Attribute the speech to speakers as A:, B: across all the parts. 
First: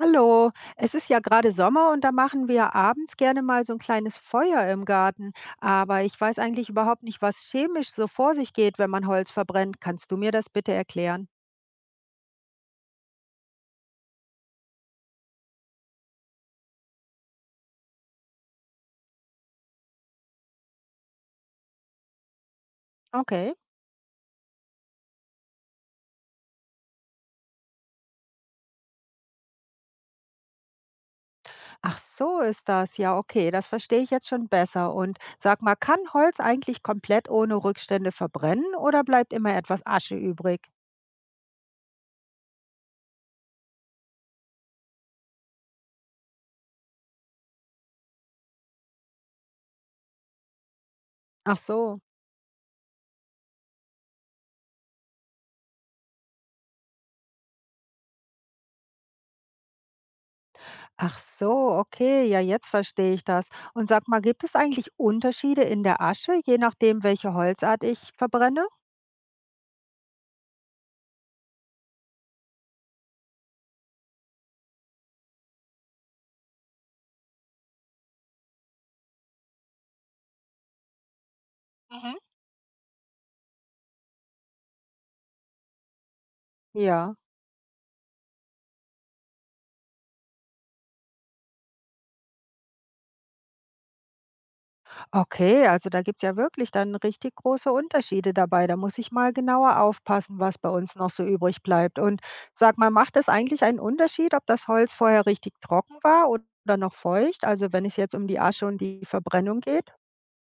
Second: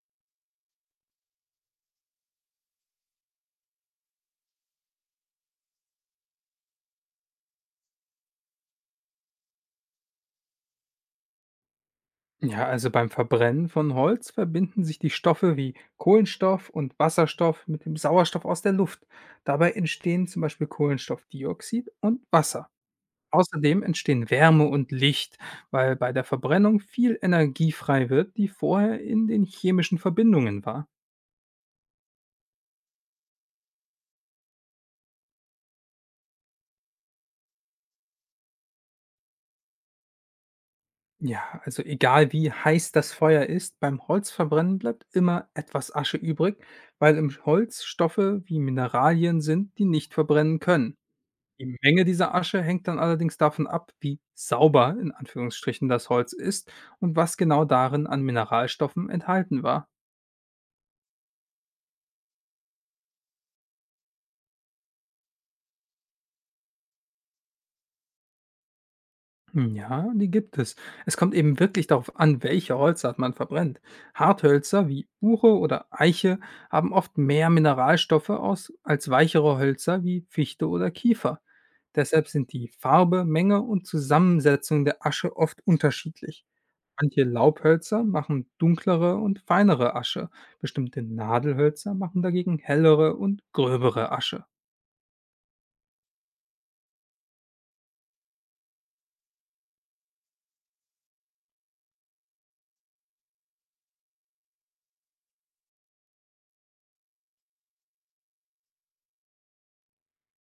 A: Hallo, es ist ja gerade Sommer und da machen wir abends gerne mal so ein kleines Feuer im Garten. Aber ich weiß eigentlich überhaupt nicht, was chemisch so vor sich geht, wenn man Holz verbrennt. Kannst du mir das bitte erklären?
B: Ja, also beim Verbrennen von Holz verbinden sich die Stoffe wie Kohlenstoff und Wasserstoff mit dem Sauerstoff aus der Luft. Dabei entstehen zum Beispiel Kohlenstoffdioxid und Wasser.
A: Okay.
B: Außerdem entstehen Wärme und Licht, weil bei der Verbrennung viel Energie frei wird, die vorher in den chemischen Verbindungen war.
A: Ach so ist das. Ja, okay, das verstehe ich jetzt schon besser. Und sag mal, kann Holz eigentlich komplett ohne Rückstände verbrennen oder bleibt immer etwas Asche übrig?
B: Ja, also egal wie heiß das Feuer ist, beim Holzverbrennen bleibt immer etwas Asche übrig, weil im Holz Stoffe wie Mineralien sind, die nicht verbrennen können.
A: Ach
B: Die
A: so.
B: Menge dieser Asche hängt dann allerdings davon ab, wie „sauber“ in Anführungsstrichen das Holz ist und was genau darin an Mineralstoffen enthalten war.
A: Ach so, okay, ja, jetzt verstehe ich das. Und sag mal, gibt es eigentlich Unterschiede in der Asche, je nachdem, welche Holzart ich verbrenne?
B: Ja, die gibt es. Es kommt eben wirklich darauf an, welche Holzart man verbrennt. Harthölzer wie Buche oder Eiche haben oft mehr Mineralstoffe aus als weichere Hölzer wie Fichte oder Kiefer.
A: Mhm.
B: Deshalb sind die Farbe, Menge und Zusammensetzung der Asche oft unterschiedlich.
A: Ja,
B: Manche Laubhölzer machen dunklere und feinere Asche, bestimmte Nadelhölzer machen dagegen hellere und gröbere Asche.
A: okay, also da gibt's ja wirklich dann richtig große Unterschiede dabei. Da muss ich mal genauer aufpassen, was bei uns noch so übrig bleibt. Und sag mal, macht es eigentlich einen Unterschied, ob das Holz vorher richtig trocken war oder noch feucht? Also wenn es jetzt um die Asche und die Verbrennung geht?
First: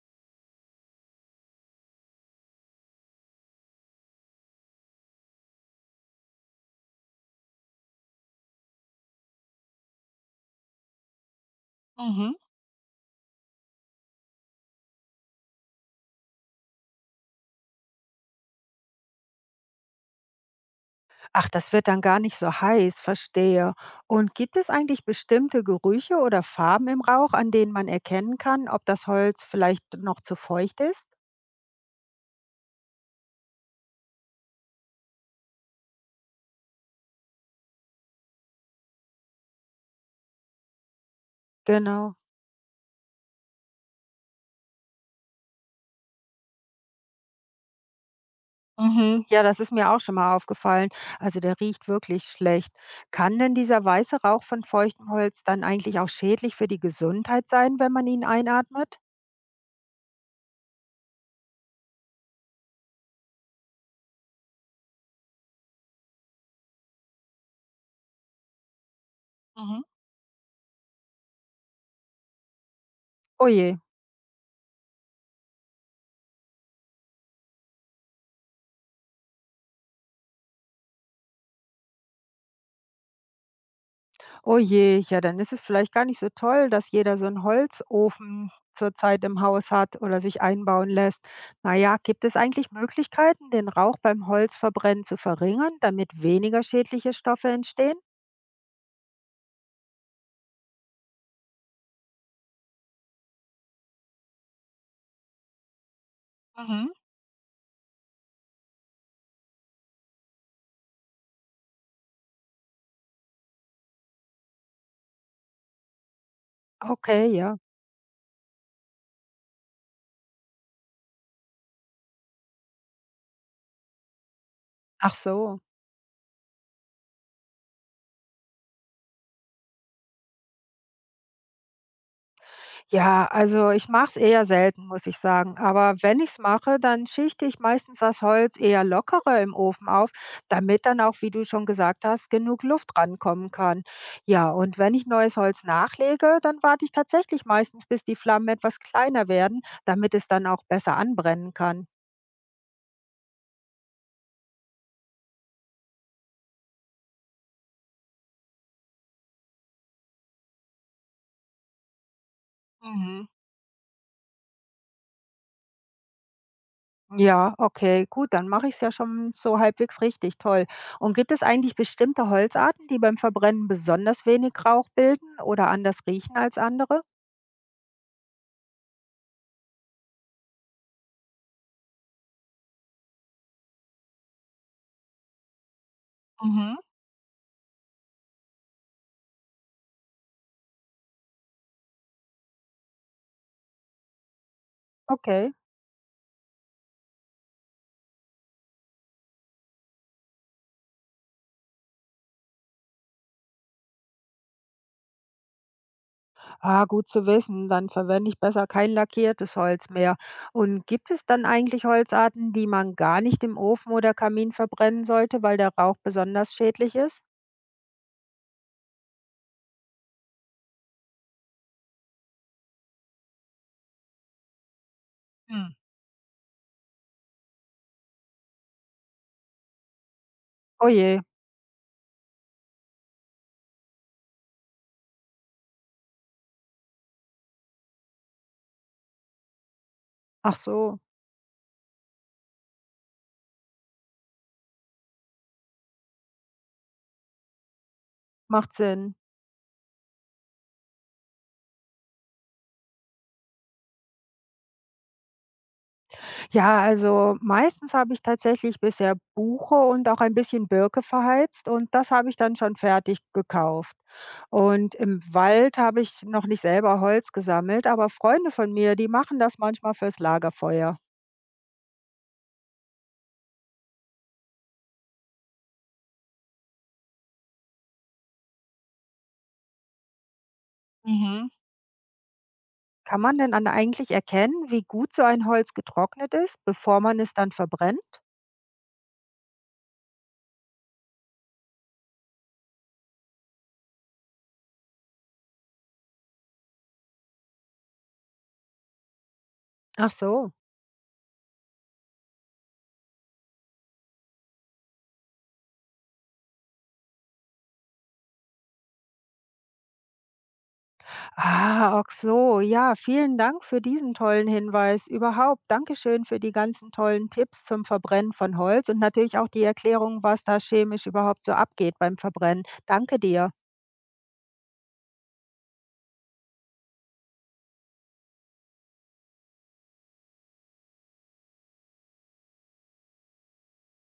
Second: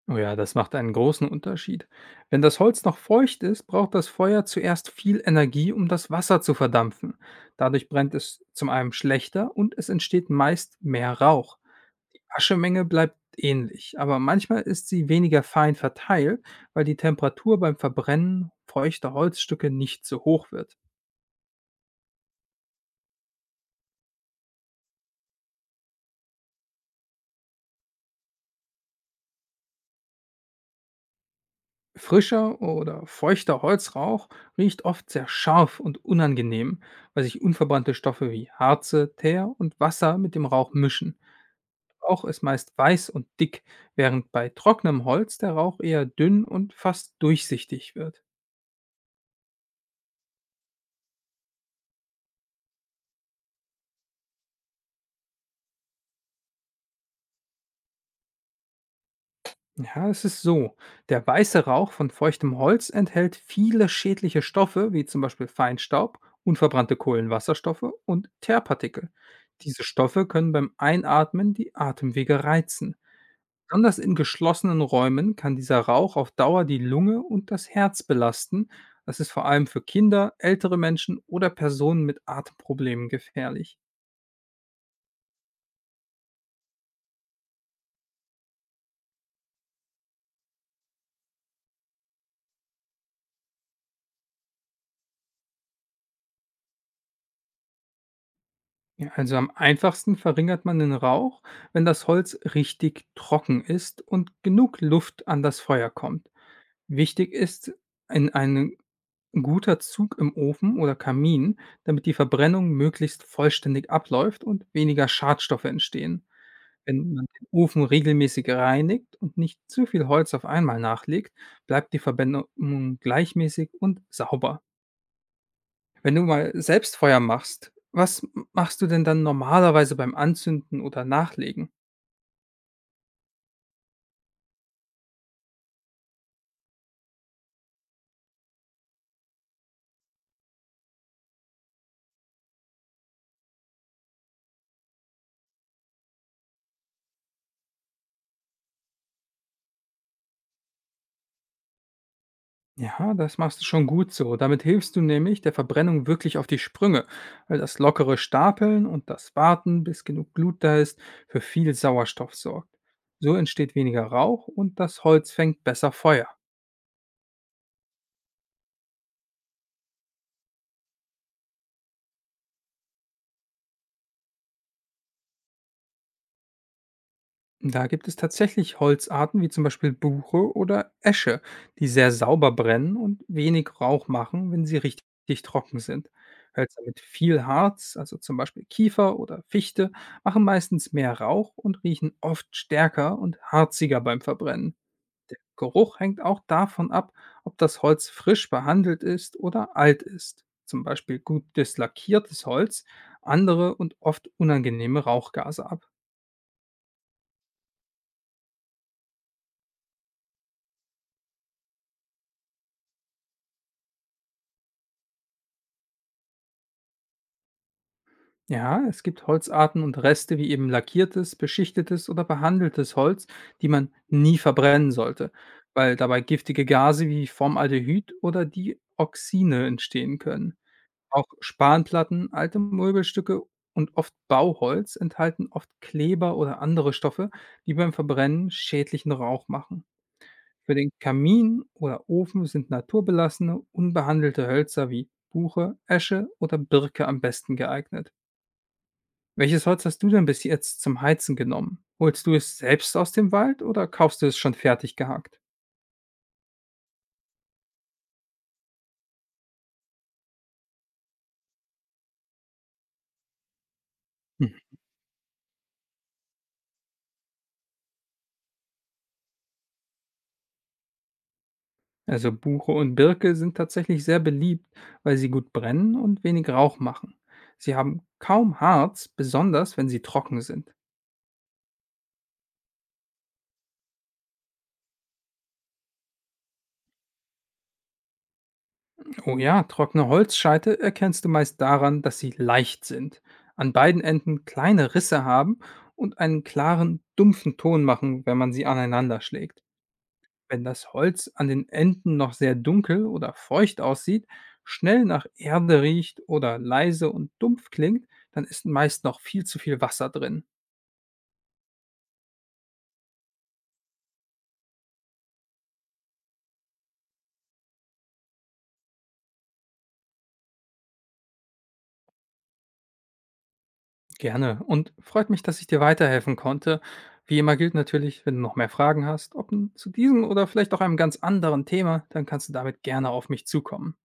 B: Oh ja, das macht einen großen Unterschied. Wenn das Holz noch feucht ist, braucht das Feuer zuerst viel Energie, um das Wasser zu verdampfen. Dadurch brennt es zum einen schlechter und es entsteht meist mehr Rauch.
A: Mhm.
B: Aschemenge bleibt ähnlich, aber manchmal ist sie weniger fein verteilt, weil die Temperatur beim Verbrennen feuchter Holzstücke nicht so hoch wird.
A: Ach, das wird dann gar nicht so heiß, verstehe. Und gibt es eigentlich bestimmte Gerüche oder Farben im Rauch, an denen man erkennen kann, ob das Holz vielleicht noch zu feucht ist?
B: Frischer oder feuchter Holzrauch riecht oft sehr scharf und unangenehm, weil sich unverbrannte Stoffe wie Harze, Teer und Wasser mit dem Rauch mischen.
A: Genau.
B: Rauch ist meist weiß und dick, während bei trockenem Holz der Rauch eher dünn und fast durchsichtig wird.
A: Mhm. Ja, das ist mir auch schon mal aufgefallen. Also der riecht wirklich schlecht. Kann denn dieser weiße Rauch von feuchtem Holz dann eigentlich auch schädlich für die Gesundheit sein, wenn man ihn einatmet?
B: Ja, es ist so. Der weiße Rauch von feuchtem Holz enthält viele schädliche Stoffe, wie zum Beispiel Feinstaub, unverbrannte Kohlenwasserstoffe und Teerpartikel.
A: Mhm.
B: Diese Stoffe können beim Einatmen die Atemwege reizen.
A: Oh je,
B: Besonders in geschlossenen Räumen kann dieser Rauch auf Dauer die Lunge und das Herz belasten. Das ist vor allem für Kinder, ältere Menschen oder Personen mit Atemproblemen gefährlich.
A: oh je, ja, dann ist es vielleicht gar nicht so toll, dass jeder so einen Holzofen zurzeit im Haus hat oder sich einbauen lässt. Naja, gibt es eigentlich Möglichkeiten, den Rauch beim Holzverbrennen zu verringern, damit weniger schädliche Stoffe entstehen?
B: Ja, also am einfachsten verringert man den Rauch, wenn das Holz richtig trocken ist und genug Luft an das Feuer kommt.
A: Mhm.
B: Wichtig ist in ein guter Zug im Ofen oder Kamin, damit die Verbrennung möglichst vollständig abläuft und weniger Schadstoffe entstehen. Wenn man
A: Okay,
B: den
A: ja.
B: Ofen regelmäßig reinigt und nicht zu viel Holz auf einmal nachlegt, bleibt die Verbrennung gleichmäßig und sauber.
A: Ach so.
B: Wenn du mal selbst Feuer machst, was m machst du denn dann normalerweise beim Anzünden oder Nachlegen?
A: Ja, also ich mache es eher selten, muss ich sagen. Aber wenn ich es mache, dann schichte ich meistens das Holz eher lockerer im Ofen auf, damit dann auch, wie du schon gesagt hast, genug Luft rankommen kann. Ja, und wenn ich neues Holz nachlege, dann warte ich tatsächlich meistens, bis die Flammen etwas kleiner werden, damit es dann auch besser anbrennen kann.
B: Ja, das machst du schon gut so. Damit hilfst du nämlich der Verbrennung wirklich auf die Sprünge, weil das lockere Stapeln und das Warten, bis genug Glut da ist, für viel Sauerstoff sorgt.
A: Mhm.
B: So entsteht weniger Rauch und das Holz fängt besser Feuer.
A: Ja, okay, gut, dann mache ich es ja schon so halbwegs richtig toll. Und gibt es eigentlich bestimmte Holzarten, die beim Verbrennen besonders wenig Rauch bilden oder anders riechen als andere?
B: Da gibt es tatsächlich Holzarten wie zum Beispiel Buche oder Esche, die sehr sauber brennen und wenig Rauch machen, wenn sie richtig trocken sind.
A: Mhm.
B: Hölzer mit viel Harz, also zum Beispiel Kiefer oder Fichte, machen meistens mehr Rauch und riechen oft stärker und harziger beim Verbrennen.
A: Okay.
B: Geruch hängt auch davon ab, ob das Holz frisch behandelt ist oder alt ist. Zum Beispiel gutes lackiertes Holz andere und oft unangenehme Rauchgase ab.
A: Ah, gut zu wissen. Dann verwende ich besser kein lackiertes Holz mehr. Und gibt es dann eigentlich Holzarten, die man gar nicht im Ofen oder Kamin verbrennen sollte, weil der Rauch besonders schädlich ist?
B: Ja, es gibt Holzarten und Reste wie eben lackiertes, beschichtetes oder behandeltes Holz, die man nie verbrennen sollte,
A: Hm.
B: weil dabei giftige Gase wie Formaldehyd oder Dioxine entstehen können.
A: Oh je.
B: Auch Spanplatten, alte Möbelstücke und oft Bauholz enthalten oft Kleber oder andere Stoffe, die beim Verbrennen schädlichen Rauch machen.
A: Ach
B: Für den
A: so.
B: Kamin oder Ofen sind naturbelassene, unbehandelte Hölzer wie Buche, Esche oder Birke am besten geeignet.
A: Macht Sinn.
B: Welches Holz hast du denn bis jetzt zum Heizen genommen? Holst du es selbst aus dem Wald oder kaufst du es schon fertig gehackt?
A: Ja, also meistens habe ich tatsächlich bisher Buche und auch ein bisschen Birke verheizt und das habe ich dann schon fertig gekauft.
B: Hm.
A: Und im Wald habe ich noch nicht selber Holz gesammelt, aber Freunde von mir, die machen das manchmal fürs Lagerfeuer.
B: Also Buche und Birke sind tatsächlich sehr beliebt, weil sie gut brennen und wenig Rauch machen. Sie haben kaum Harz, besonders wenn sie trocken sind.
A: Mhm. Kann man denn dann eigentlich erkennen, wie gut so ein Holz getrocknet ist, bevor man es dann verbrennt?
B: Oh ja, trockene Holzscheite erkennst du meist daran, dass sie leicht sind, an beiden Enden kleine Risse haben und einen klaren, dumpfen Ton machen, wenn man sie aneinander schlägt.
A: Ach so.
B: Wenn das Holz an den Enden noch sehr dunkel oder feucht aussieht, schnell nach Erde riecht oder leise und dumpf klingt, dann ist meist noch viel zu viel Wasser drin.
A: Ah, ach so. Ja, vielen Dank für diesen tollen Hinweis. Überhaupt, Dankeschön für die ganzen tollen Tipps zum Verbrennen von Holz und natürlich auch die Erklärung, was da chemisch überhaupt so abgeht beim Verbrennen. Danke dir.
B: Gerne. Und freut mich, dass ich dir weiterhelfen konnte. Wie immer gilt natürlich, wenn du noch mehr Fragen hast, ob nun zu diesem oder vielleicht auch einem ganz anderen Thema, dann kannst du damit gerne auf mich zukommen.